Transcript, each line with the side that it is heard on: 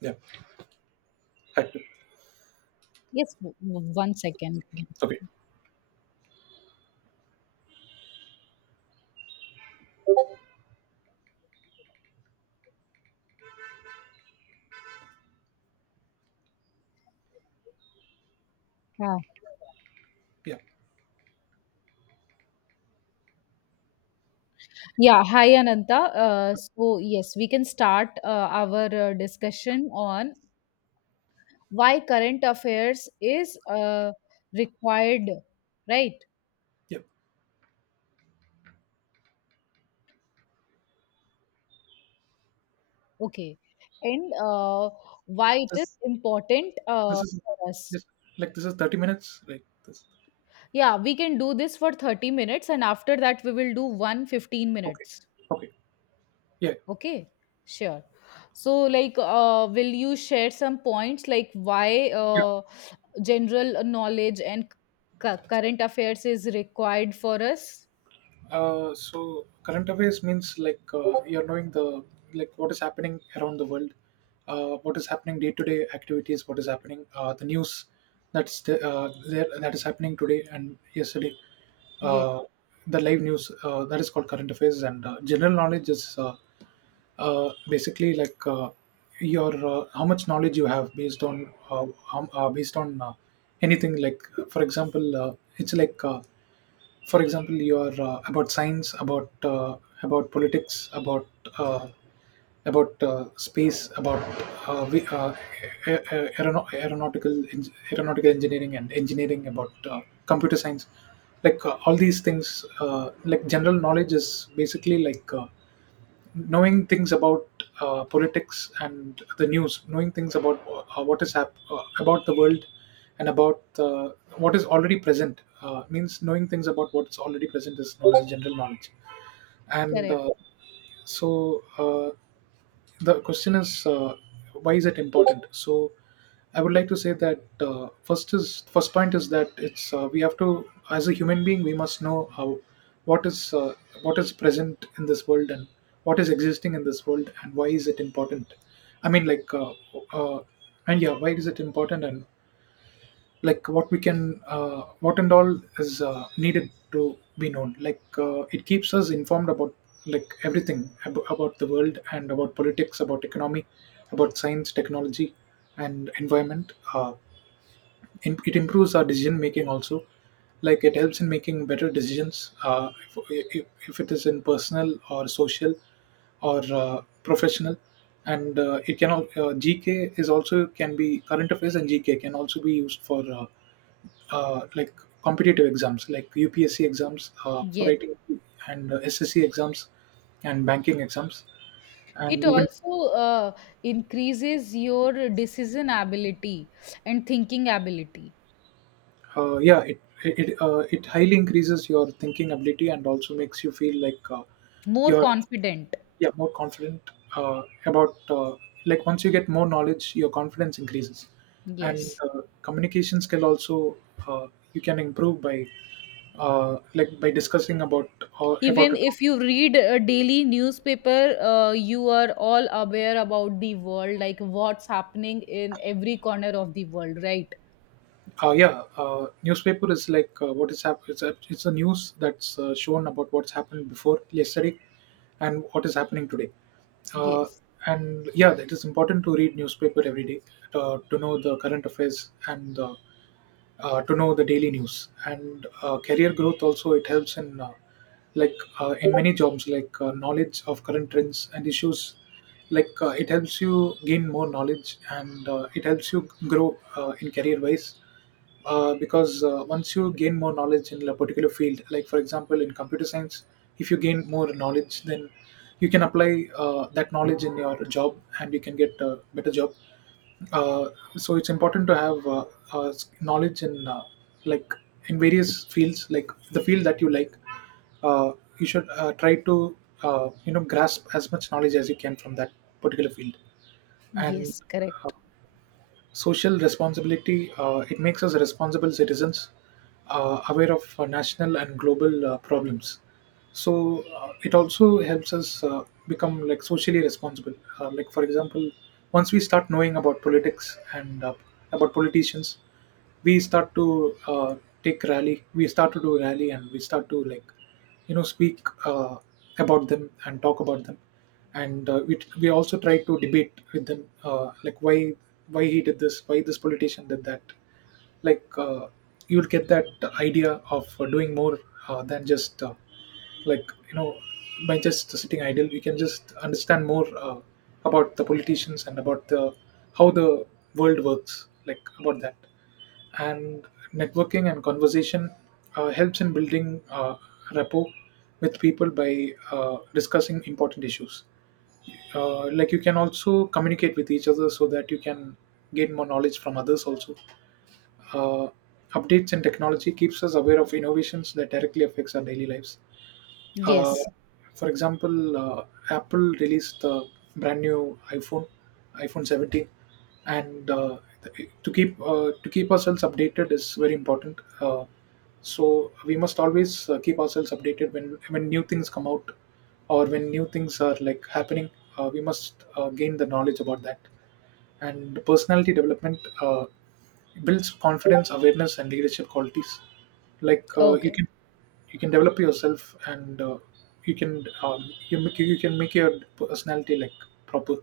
right: Yeah. Hector.
left: Yes, 1 second.
right: Okay.
left: Yeah.
right: Yeah.
left: Yeah. Hi, Ananta. Yes, we can start our discussion on why current affairs is required, right?
right: Yeah.
left: Okay. And why it is
right: This
left: important
right: this is
left: for us.
right: just like, this is 30 minutes. Like this.
left: Yeah, we can do this for 30 minutes, and after that, we will do one 15
right: Okay.
left: minutes.
right: Okay. Yeah.
left: Okay. Sure. So, will you share some points like why?
right: Yeah.
left: General knowledge and current affairs is required for us.
right: So current affairs means, like, you're knowing the, like, what is happening around the world, what is happening day to day activities, what is happening, the news that's the, there that is happening today and yesterday.
left: Yes,
right: Uh, the live news that is called current affairs, and general knowledge is, basically, like, your, how much knowledge you have based on, based on anything, like for example, you are, about science, about, about politics, about uh, space, about we, a- aerono- aeronautical en- aeronautical engineering and engineering about computer science, like, all these things, like general knowledge is basically, like, knowing things about politics and the news, knowing things about about the world, and about what is already present, means knowing things about what's already present is knowledge, general knowledge. And
left: correct.
right: uh, so, the question is, why is it important. So I would like to say that, first point is that it's we have to as a human being we must know how what is uh, what is present in this world, and what is existing in this world, and why is it important. I mean, like, uh, and yeah, why is it important, and like what we can what and all is needed to be known. Like, it keeps us informed about, like, everything about the world, and about politics, about economy, about science, technology, and environment. It improves our decision making also. Like, it helps in making better decisions, if it is in personal or social or professional, and GK is also can be current affairs, and GK can also be used for, like, competitive exams like UPSC exams, for
left: Yes.
right: writing, and SSC exams, and banking exams,
left: It
right: and even.
left: also increases your decision ability and thinking ability.
right: Yeah, it highly increases your thinking ability, and also makes you feel like,
left: More
right: you're
left: confident.
right: yeah, more confident about like, once you get more knowledge, your confidence increases, and
left: Yes.
right: communication skill also, uh, you can improve by, like, by discussing about, or about
left: Even
right: a...
left: if you read a daily newspaper, you are all aware about the world, like what's happening in every corner of the world, right?
right: Yeah, newspaper is, like, what is happening. It's a news that's shown about what's happened before yesterday and what is happening today. Uh,
left: Yes.
right: and yeah, it is important to read newspaper every day to know the current affairs, and to know the daily news. And career growth also, it helps in, in many jobs. Like, knowledge of current trends and issues, like, it helps you gain more knowledge, and it helps you grow in career wise, because once you gain more knowledge in a particular field, like for example in computer science, if you gain more knowledge, then you can apply that knowledge in your job, and you can get a better job. Uh, so it's important to have, knowledge in, like, in various fields, like the field that you like. Uh, you should try to, you know, grasp as much knowledge as you can from that particular field, and
left: Yes, correct.
right: social responsibility. It makes us responsible citizens, aware of national and global problems. So it also helps us become, like, socially responsible. Like, for example, once we start knowing about politics, and about politicians, we start to, uh, take rally we start to do rally, and we start to, like, speak uh, about them and talk about them, and we also try to debate with them, like, why he did this, why this politician did that. Like, you'll get that idea of doing more than just, like you know by just sitting idle you can just understand more about the politicians, and about the how the world works, like about that. And networking and conversation helps in building rapport with people by discussing important issues. Like, you can also communicate with each other so that you can gain more knowledge from others also. uh, Updates in technology keeps us aware of innovations that directly affects our daily lives. uh,
left: Yes.
right: for example, Apple released the brand new iPhone, iPhone 17, and, to keep ourselves updated is very important. So we must always keep ourselves updated when new things come out, or when new things are, like, happening. We must gain the knowledge about that. And personality development builds confidence, awareness, and leadership qualities. Like,
left: Okay.
right: you can develop yourself, and you can, you can make your personality, like, proper.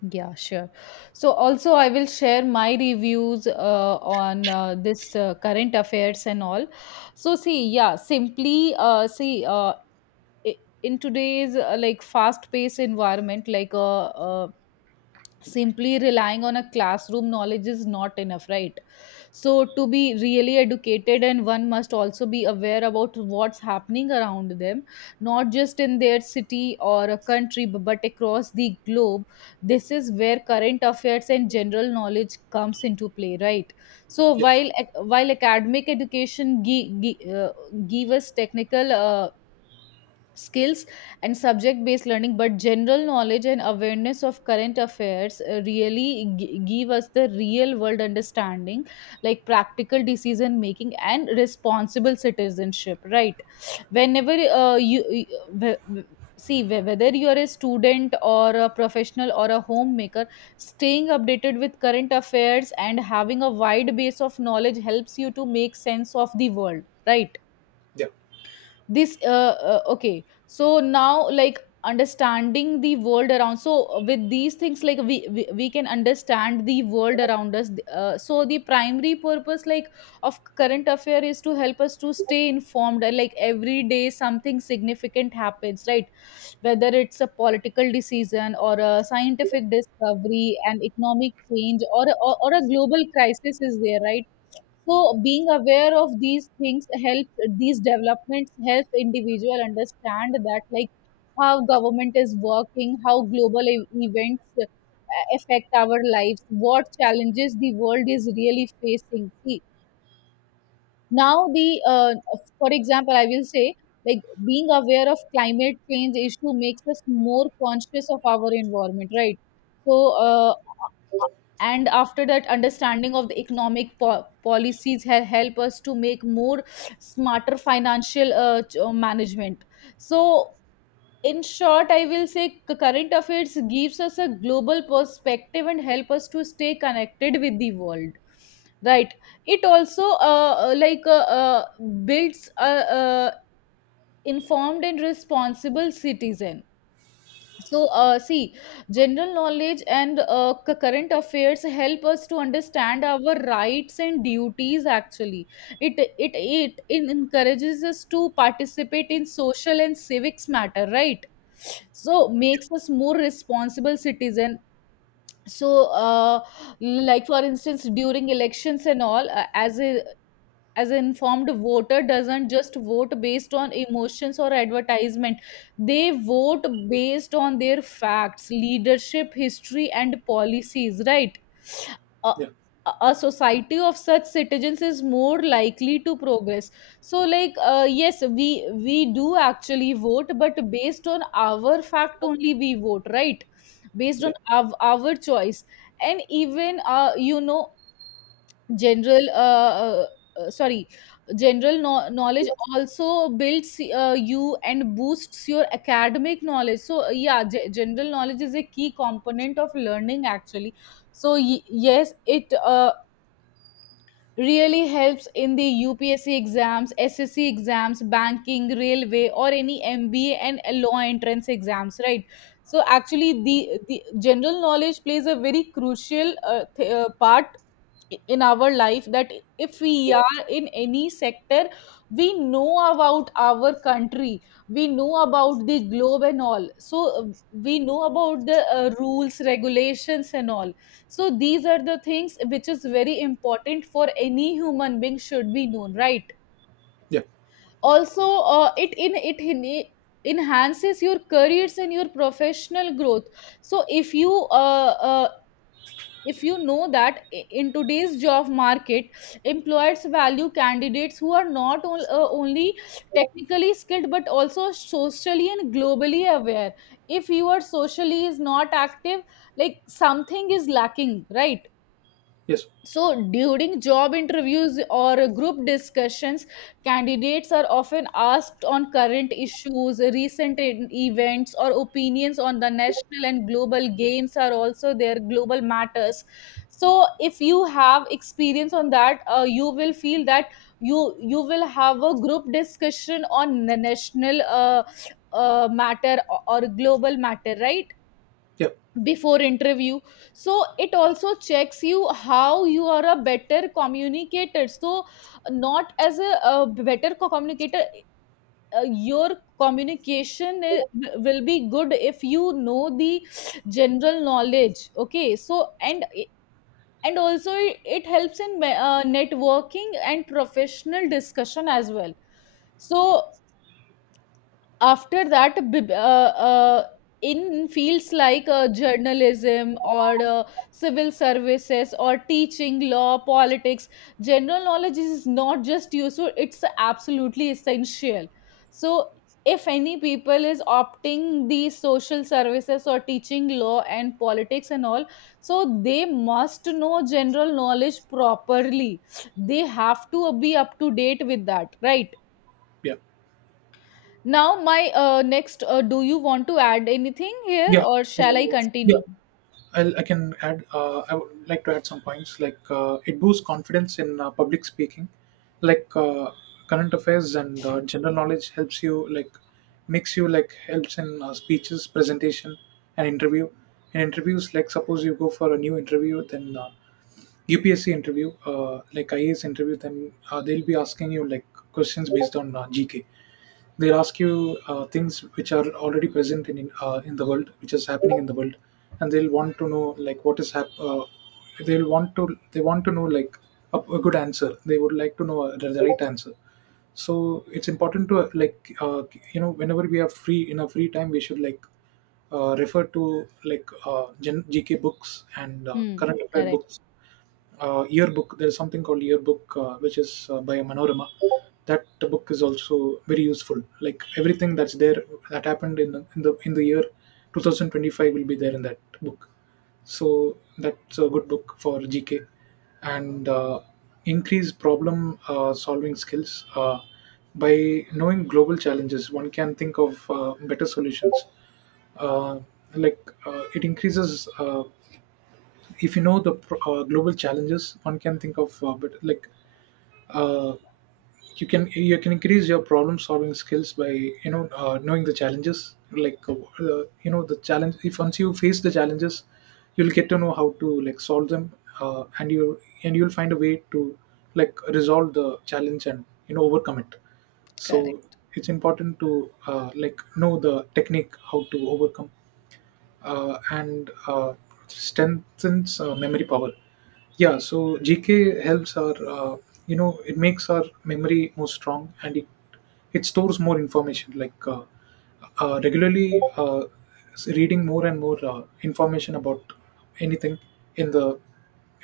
left: Yeah, sure. So also I will share my reviews on this current affairs and all. So see, yeah, in today's fast-paced environment, simply relying on a classroom knowledge is not enough, right? So to be really educated, and one must also be aware about what's happening around them, not just in their city or a country, but across the globe. This is where current affairs and general knowledge comes into play, right? So
right: Yeah,
left: while while academic education give us technical skills and subject based learning, but general knowledge and awareness of current affairs really give us the real world understanding, like practical decision making and responsible citizenship, right? Whenever whether you are a student or a professional or a homemaker, staying updated with current affairs and having a wide base of knowledge helps you to make sense of the world, right?
right: yeah,
left: This uh, uh, okay so now, like, understanding the world around, so with these things, we can understand the world around us. So the primary purpose, like, of current affair is to help us to stay informed, and like every day something significant happens, right? Whether it's a political decision or a scientific discovery and economic change or, or a global crisis is there, right? So being aware of these things helps, these developments help individual understand that, like, how government is working, how global events affect our lives, what challenges the world is really facing. See, now the for example, I will say, like, being aware of climate change issue makes us more conscious of our environment, right? So and after that, understanding of the economic policies help us to make more smarter financial management. So in short, I will say current affairs gives us a global perspective and help us to stay connected with the world, right? It also uh, uh, like uh, uh, builds uh informed and responsible citizen. So, see, general knowledge and current affairs help us to understand our rights and duties. Actually, encourages us to participate in social and civics matter, right? So, makes us more responsible citizen. So, like, for instance, during elections and all, as an informed voter doesn't just vote based on emotions or advertisement, they vote based on their facts, leadership history and policies, right? a,
right: yeah,
left: a society of such citizens is more likely to progress. So, yes, we do actually vote, but based on our fact only we vote, right? Based on
right: yeah,
left: our choice. And even you know, general sorry general knowledge also builds you and boosts your academic knowledge. So yeah, general knowledge is a key component of learning, actually. So yes, it really helps in the UPSC exams, SSC exams, banking, railway, or any MBA and law entrance exams, right? So actually, the general knowledge plays a very crucial part in our life, that if we are in any sector, we know about our country, we know about the globe and all. So we know about the rules, regulations and all. So these are the things which is very important for any human being should be known, right?
right: yeah.
left: Also it enhances your careers and your professional growth. So uh, uh, if you know that in today's job market, employers value candidates who are not on, only technically skilled, but also socially and globally aware. If you are socially is not active, like something is lacking, right?
right: Yes,
left: So during job interviews or group discussions, candidates are often asked on current issues, recent events, or opinions on the national and global games, are also their global matters. So if you have experience on that, you will feel that you will have a group discussion on the national matter or global matter, right?
right: yeah,
left: Before interview. So it also checks you how you are a better communicator. So not as a, better communicator, your communication will be good if you know the general knowledge. Okay, so, and also it helps in networking and professional discussion as well. So after that, in fields like journalism or civil services or teaching, law, politics, general knowledge is not just useful, it's absolutely essential. So if any people is opting the social services or teaching, law and politics and all, so they must know general knowledge properly. They have to be up to date with that, right?
right: yeah,
left: Now, my next, do you want to add anything here
right: yeah.
left: or shall I
right: So yeah.
left: continue?
right: I can add. I would like to add some points. Like, it boosts confidence in public speaking, like, current affairs and general knowledge helps you, like, makes you, like, helps in speeches, presentation, and interview. In interviews, like, suppose you go for a new interview, then, UPSC interview, like IAS interview, then they'll be asking you, like, questions based on GK. They'll ask you things which are already present in the world, which is happening in the world, and they'll want to know, like, they want to know like a good answer. They would like to know the right answer. So it's important to, whenever we are free in our free time, we should, like, refer to, like, GK books, and
left: Hmm,
right: current affair
left: correct,
right: books, yearbook. There is something called yearbook, which is by Manorama. That book is also very useful. Like, everything that's there, that happened in the year 2025, will be there in that book. So that's a good book for GK, and increase problem solving skills. By knowing global challenges, one can think of better solutions. Uh, like it increases If you know global challenges, one can think of, but like uh, you can increase your problem solving skills by, knowing the challenges. Like, you know the challenge. If once you face the challenges, you'll get to know how to, like, solve them, and you'll find a way to, like, resolve the challenge, and overcome it. So
left: correct.
right: it's important to, like, know the technique how to overcome, and strengthens memory power. Yeah, so GK helps our, it makes our memory more strong, and it stores more information. Like, regularly, reading more and more information about anything in the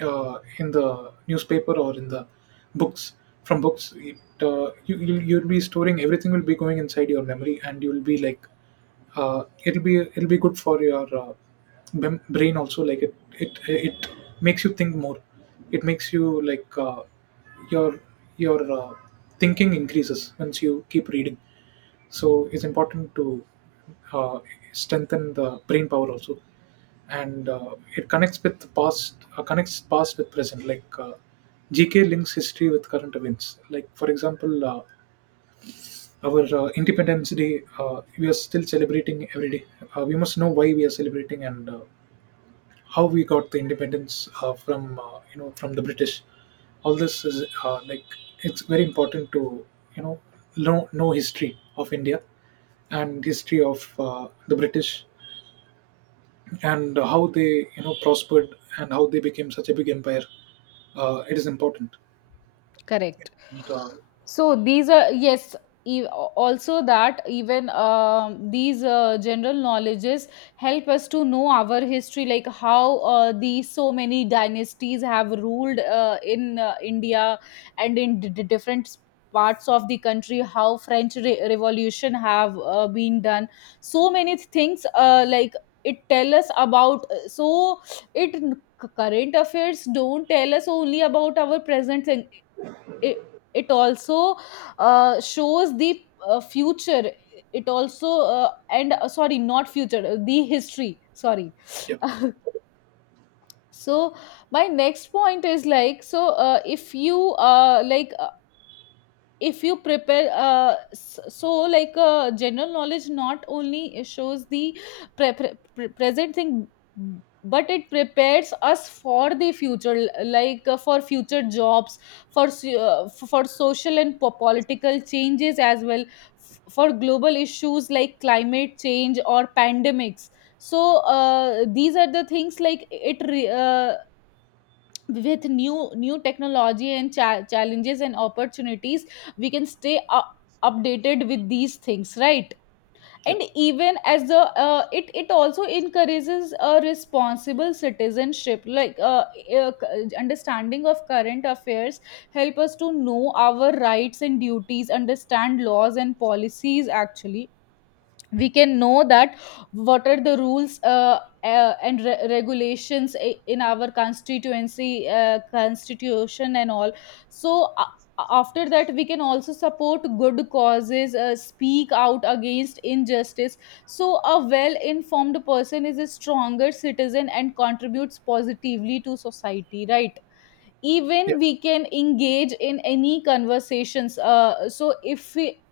right: uh, in the newspaper, or in the books, from books. It you You'll be storing, everything will be going inside your memory, and you'll be, like, it'll be good for your, brain also. Like, it it makes you think more, it makes you, like, your your thinking increases once you keep reading. So it's important to uh, strengthen the brain power also, and it connects past with present. Like, GK links history with current events, like for example, our Independence Day, we are still celebrating every day. We must know why we are celebrating, and how we got the independence from, from the British. All this is, like, it's very important to, you know know history of India, and history of the British, and how they, prospered, and how they became such a big empire. It is important.
left: Correct.
right: And, uh,
left: So these are, yes. e- Also, that even um, these general knowledges help us to know our history, like how these so many dynasties have ruled in India and in different parts of the country. How French Revolution have been done. So many things, like, it tell us about. So it, current affairs don't tell us only about our present, it it also shows the future. It also and sorry, not future, the history, sorry.
right: yeah,
left: So my next point is, like, so if you like, if you prepare so, like, general knowledge not only shows the present thing, but it prepares us for the future, like for future jobs, for for social and political changes as well, for global issues like climate change or pandemics. So these are the things, like, with new technology and challenges and opportunities, we can stay updated with these things, right?
right: yeah,
left: And even as the it it also encourages a responsible citizenship, like understanding of current affairs help us to know our rights and duties, understand laws and policies. Actually, we can know that what are the rules and regulations in our constituency, constitution and all. So after that, we can also support good causes, speak out against injustice. So a well informed person is a stronger citizen and contributes positively to society, right?
right: yeah,
left: Even we can engage in any conversations, so if we,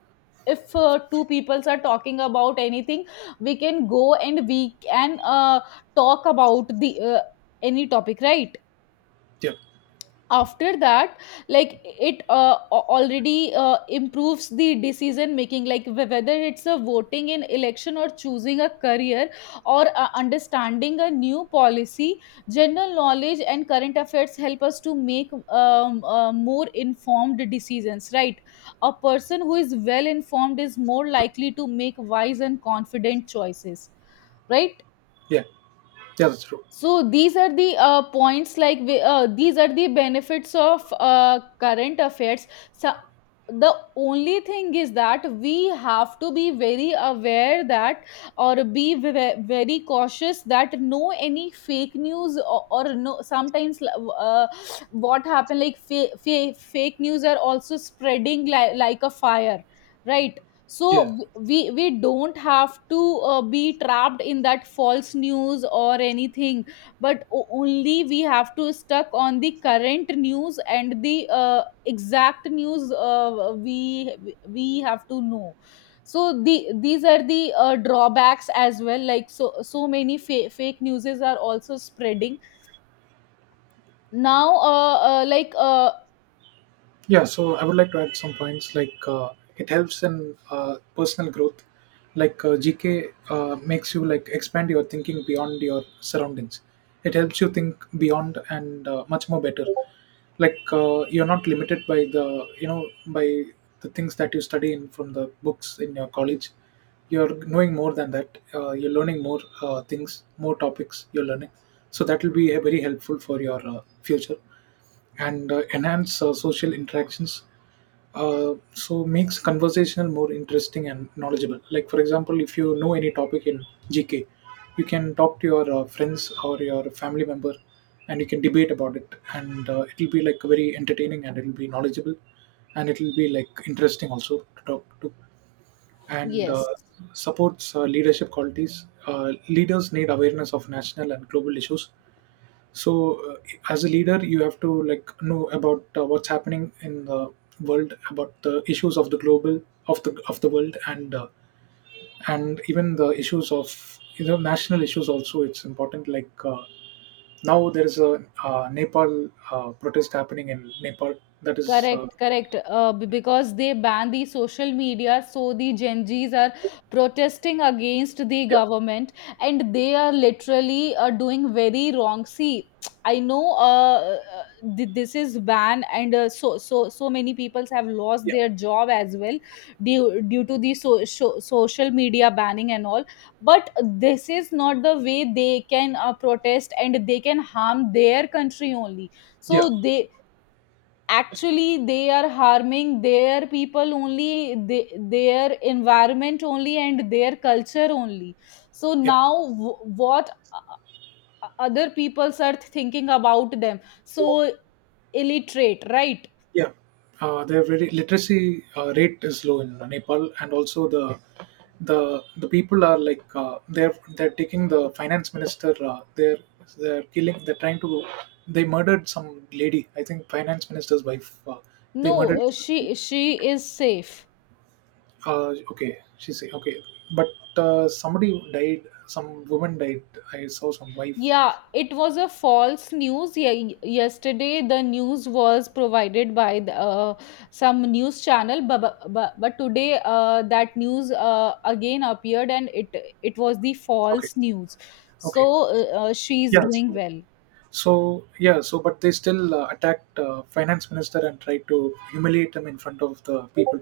left: if two peoples are talking about anything, we can go and we can talk about the any topic, right?
right: yeah,
left: After that, like it a- already improves the decision making, like whether it's a voting in election or choosing a career or understanding a new policy, general knowledge and current affairs help us to make more informed decisions, right? A person who is well informed is more likely to make wise and confident choices, right?
right: yeah, yeah. That's true.
left: So these are the these are the benefits of current affairs. So the only thing is that we have to be very aware that, or be very cautious that no any fake news, or no, sometimes what happen, like fake news are also spreading like a fire, right? So
right: Yeah.
left: we don't have to be trapped in that false news or anything, but only we have to stuck on the current news and the exact news, we have to know. So the these are the drawbacks as well, like, so so many fake newses are also spreading now,
right: Yeah, so I would like to add some points, like, it helps in personal growth. Like, GK makes you, like, expand your thinking beyond your surroundings. It helps you think beyond, and much more better. Like, you're not limited by, the you know by the things that you study in, from the books in your college. You're knowing more than that. You're learning more things, more topics you're learning. So that will be very helpful for your future and enhance social interactions, so makes conversational more interesting and knowledgeable. Like for example, if you know any topic in gk, you can talk to your friends or your family member, and you can debate about it, and it'll be like very entertaining, and it'll be knowledgeable, and it'll be like interesting also to talk to. And
left: yes.
right: Supports leadership qualities. Leaders need awareness of national and global issues. so uh, as a leader, you have to like know about what's happening in the world, about the issues of the global, of the world, and even the issues of, you know, national issues also. It's important. Now there is a Nepal protest happening in Nepal. That is
left: Correct, correct. Because they ban the social media, so the Gen Zs are protesting against the
right: Yeah,
left: government, and they are literally doing very wrong. See, I know this is ban, and so so so many people have lost
right: yeah,
left: their job as well due due to the so, so, social media banning and all. But this is not the way they can protest, and they can harm their country only.
right: yeah,
left: So they, actually they are harming their people only, they, their environment only and their culture only. So
right: yeah.
left: now other peoples are thinking about them, so illiterate, right?
right: Yeah, their very literacy rate is low in Nepal, and also the people are like, they're taking the finance minister. They're killing. They're trying to. They murdered some lady. I think finance minister's wife. They murdered.
left: No, she is safe.
right: Okay, she say okay, but somebody died. Some woman died. I saw some wife.
left: Yeah, it was a false news. Yesterday, the news was provided by the, some news channel, but today that news again appeared, and it was the
right: Okay,
left: false news.
right: okay,
left: So she is
right: yeah.
left: doing
right: So
left: well.
right: So yeah, so but they still attacked finance minister and tried to humiliate him in front of the people.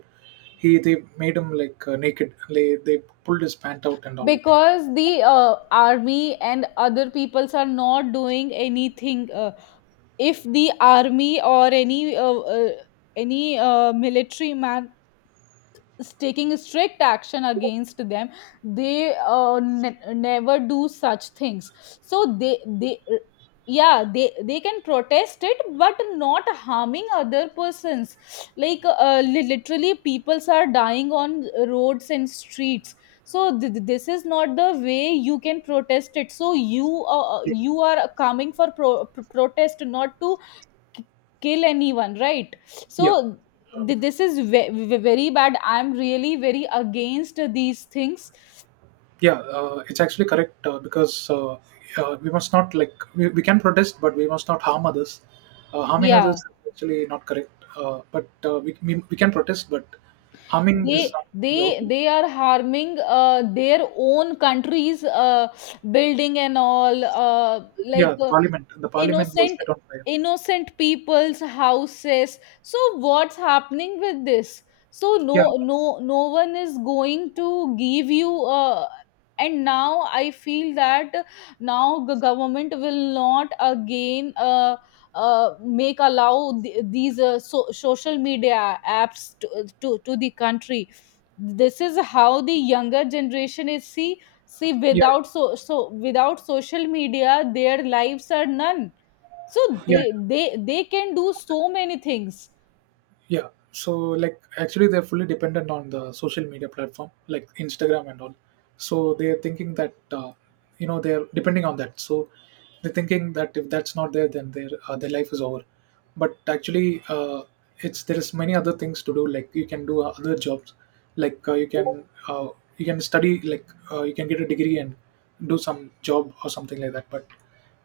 right: He they made him like naked. They pulled his pant out and all.
left: Because the army and other peoples are not doing anything. If the army or any military man taking strict action against them, they never do such things. So they yeah, they can protest it, but not harming other persons, like literally peoples are dying on roads and streets. So this is not the way you can protest it. So you
right: Yeah,
left: you are coming for protest, not to k- kill anyone, right? So
right: yeah,
left: this is very bad, I'm really very against these things.
right: yeah. It's actually correct because we must not like we can protest, but we must not harm others. Harming others
left: Yeah,
right: is actually not correct. But we can protest, but harming is
left: they
right: not allowed.
left: they are harming their own countries building and all, like
right: Yeah, the
left: uh,
right: parliament was
left: innocent,
right: set on fire.
left: innocent people's houses. So what's happening with this? So
right: Yeah,
left: no, no, no one is going to give you, and now I feel that now the government will not again uh, make allow these social media apps to the country. This is how the younger generation is. See, see,
right: yeah, yeah,
left: without so so without social media their lives are none. So
right: yeah.
left: they they they can do so many things.
right: Yeah. So like actually they're fully dependent on the social media platform like Instagram and all. So they're thinking that, you know, they're depending on that. So they're thinking that if that's not there, then their life is over. But actually, it's there is many other things to do. Like you can do other jobs. You can you can study. You can get a degree and do some job or something like that. But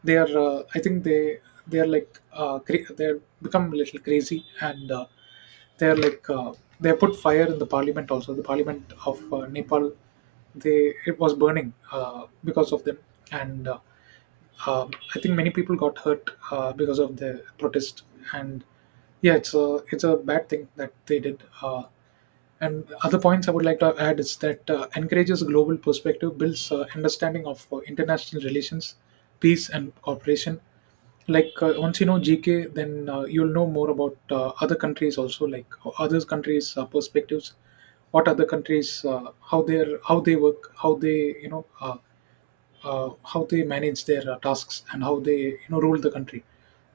right: they are, I think they are like they're become a little crazy, and they're like, they put fire in the parliament, also the parliament of Nepal. They, it was burning uh, because of them, and I think many people got hurt because of the protest, and yeah, it's a bad thing that they did. And other points I would like to add is that encourages global perspective, builds understanding of international relations, peace, and cooperation. Like once you know GK, then you'll know more about other countries also, like other countries' perspectives, what other countries, how they are, how they work, how they, you know, how they manage their tasks, and how they, you know, rule the country.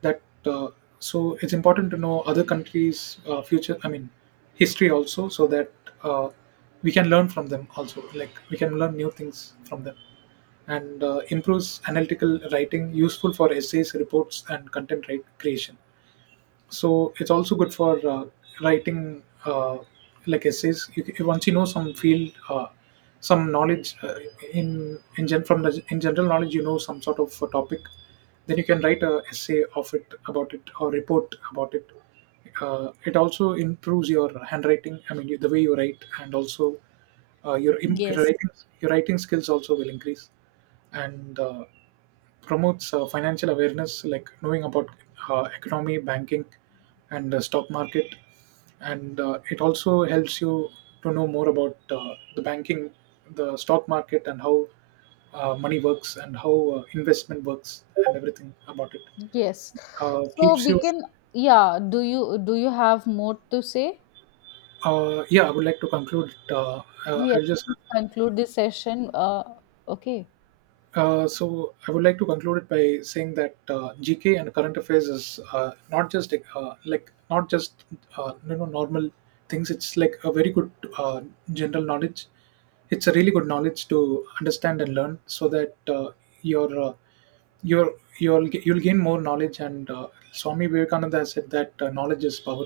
right: That uh, so it's important to know other countries' future, I mean history also, so that uh, we can learn from them also. Like we can learn new things from them. And improves analytical writing, useful for essays, reports, and content write creation. So it's also good for writing, like essays. Once you know some field, some knowledge from the, in general knowledge, you know some sort of a topic, then you can write a essay of it, about it, or report about it. Uh, it also improves your handwriting, I mean the way you write, and also your
left: Yes.
right: writing, your writing skills also will increase. And Promotes financial awareness, like knowing about economy, banking, and the stock market. And it also helps you to know more about the banking, the stock market, and how money works, and how investment works, and everything about it.
left: Yes. So
right: Keeps
left: we
right: you
left: can, yeah, do you have more to say?
right: Yeah, I would like to conclude. uh, uh,
left: Yes.
right: i'll just
left: Conclude this session, okay.
right: uh, so I would like to conclude it by saying that, GK and current affairs is not just you know normal things. It's like a very good uh, general knowledge. It's a really good knowledge to understand and learn, so that your you're you'll you'll gain more knowledge. And Swami Vivekananda has said that knowledge is power.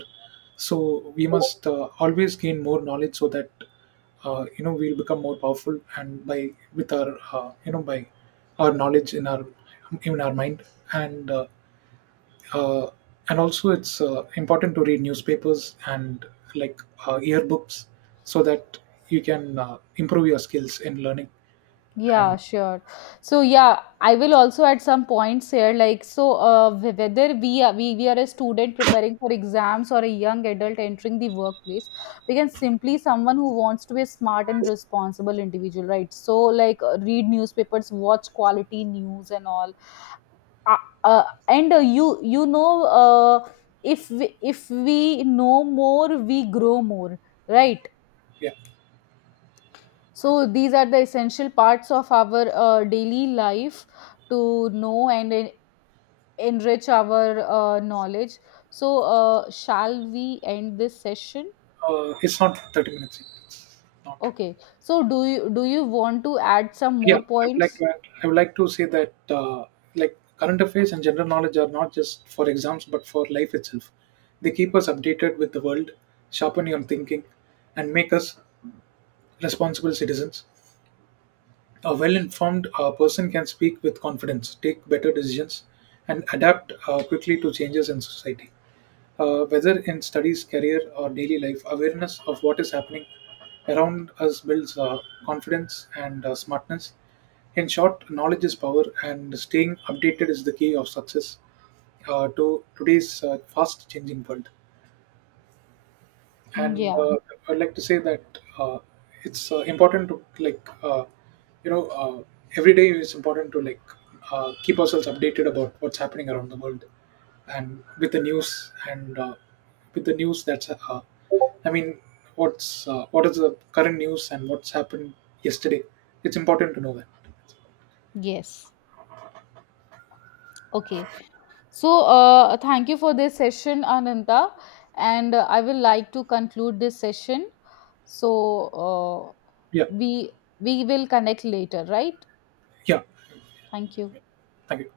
right: So we must always gain more knowledge, so that you know we'll become more powerful, and by with our, you know, by our knowledge in our mind. And uh, uh, and also it's important to read newspapers and like yearbooks, so that you can improve your skills in learning. And
left: Yeah, sure. So yeah, I will also at some points here, like, so whether we are a student preparing for exams or a young adult entering the workplace, we can simply someone who wants to be a smart and responsible individual, right? So like, read newspapers, watch quality news and all. Uh, and you you know, if we know more, we grow more, right?
right: yeah,
left: So these are the essential parts of our daily life to know and enrich our knowledge. So shall we end this session?
right: it's not 30 minutes, not.
left: Okay. So do you, do you want to add some
right: Yeah,
left: more
right: I would like
left: points?
right: to add, I would like to say that, like current affairs and general knowledge are not just for exams but for life itself. They keep us updated with the world, sharpen your thinking, and make us responsible citizens. A well informed person can speak with confidence, take better decisions, and adapt quickly to changes in society. Whether in studies, career, or daily life, awareness of what is happening around us builds confidence and smartness. In short, knowledge is power, and staying updated is the key of success to today's fast changing world. And
left: Yeah.
right: I'd like to say that uh, it's important to like, you know uh, every day it's important to like keep ourselves updated about what's happening around the world, and with the news, and with the news that's I mean what is the current news and what's happened yesterday. It's important to know that.
left: Yes. Okay. So thank you for this session, Ananta, and I will like to conclude this session. So uh,
right: Yeah,
left: we we will connect later, right?
right: yeah.
left: Thank you.
right: Thank you.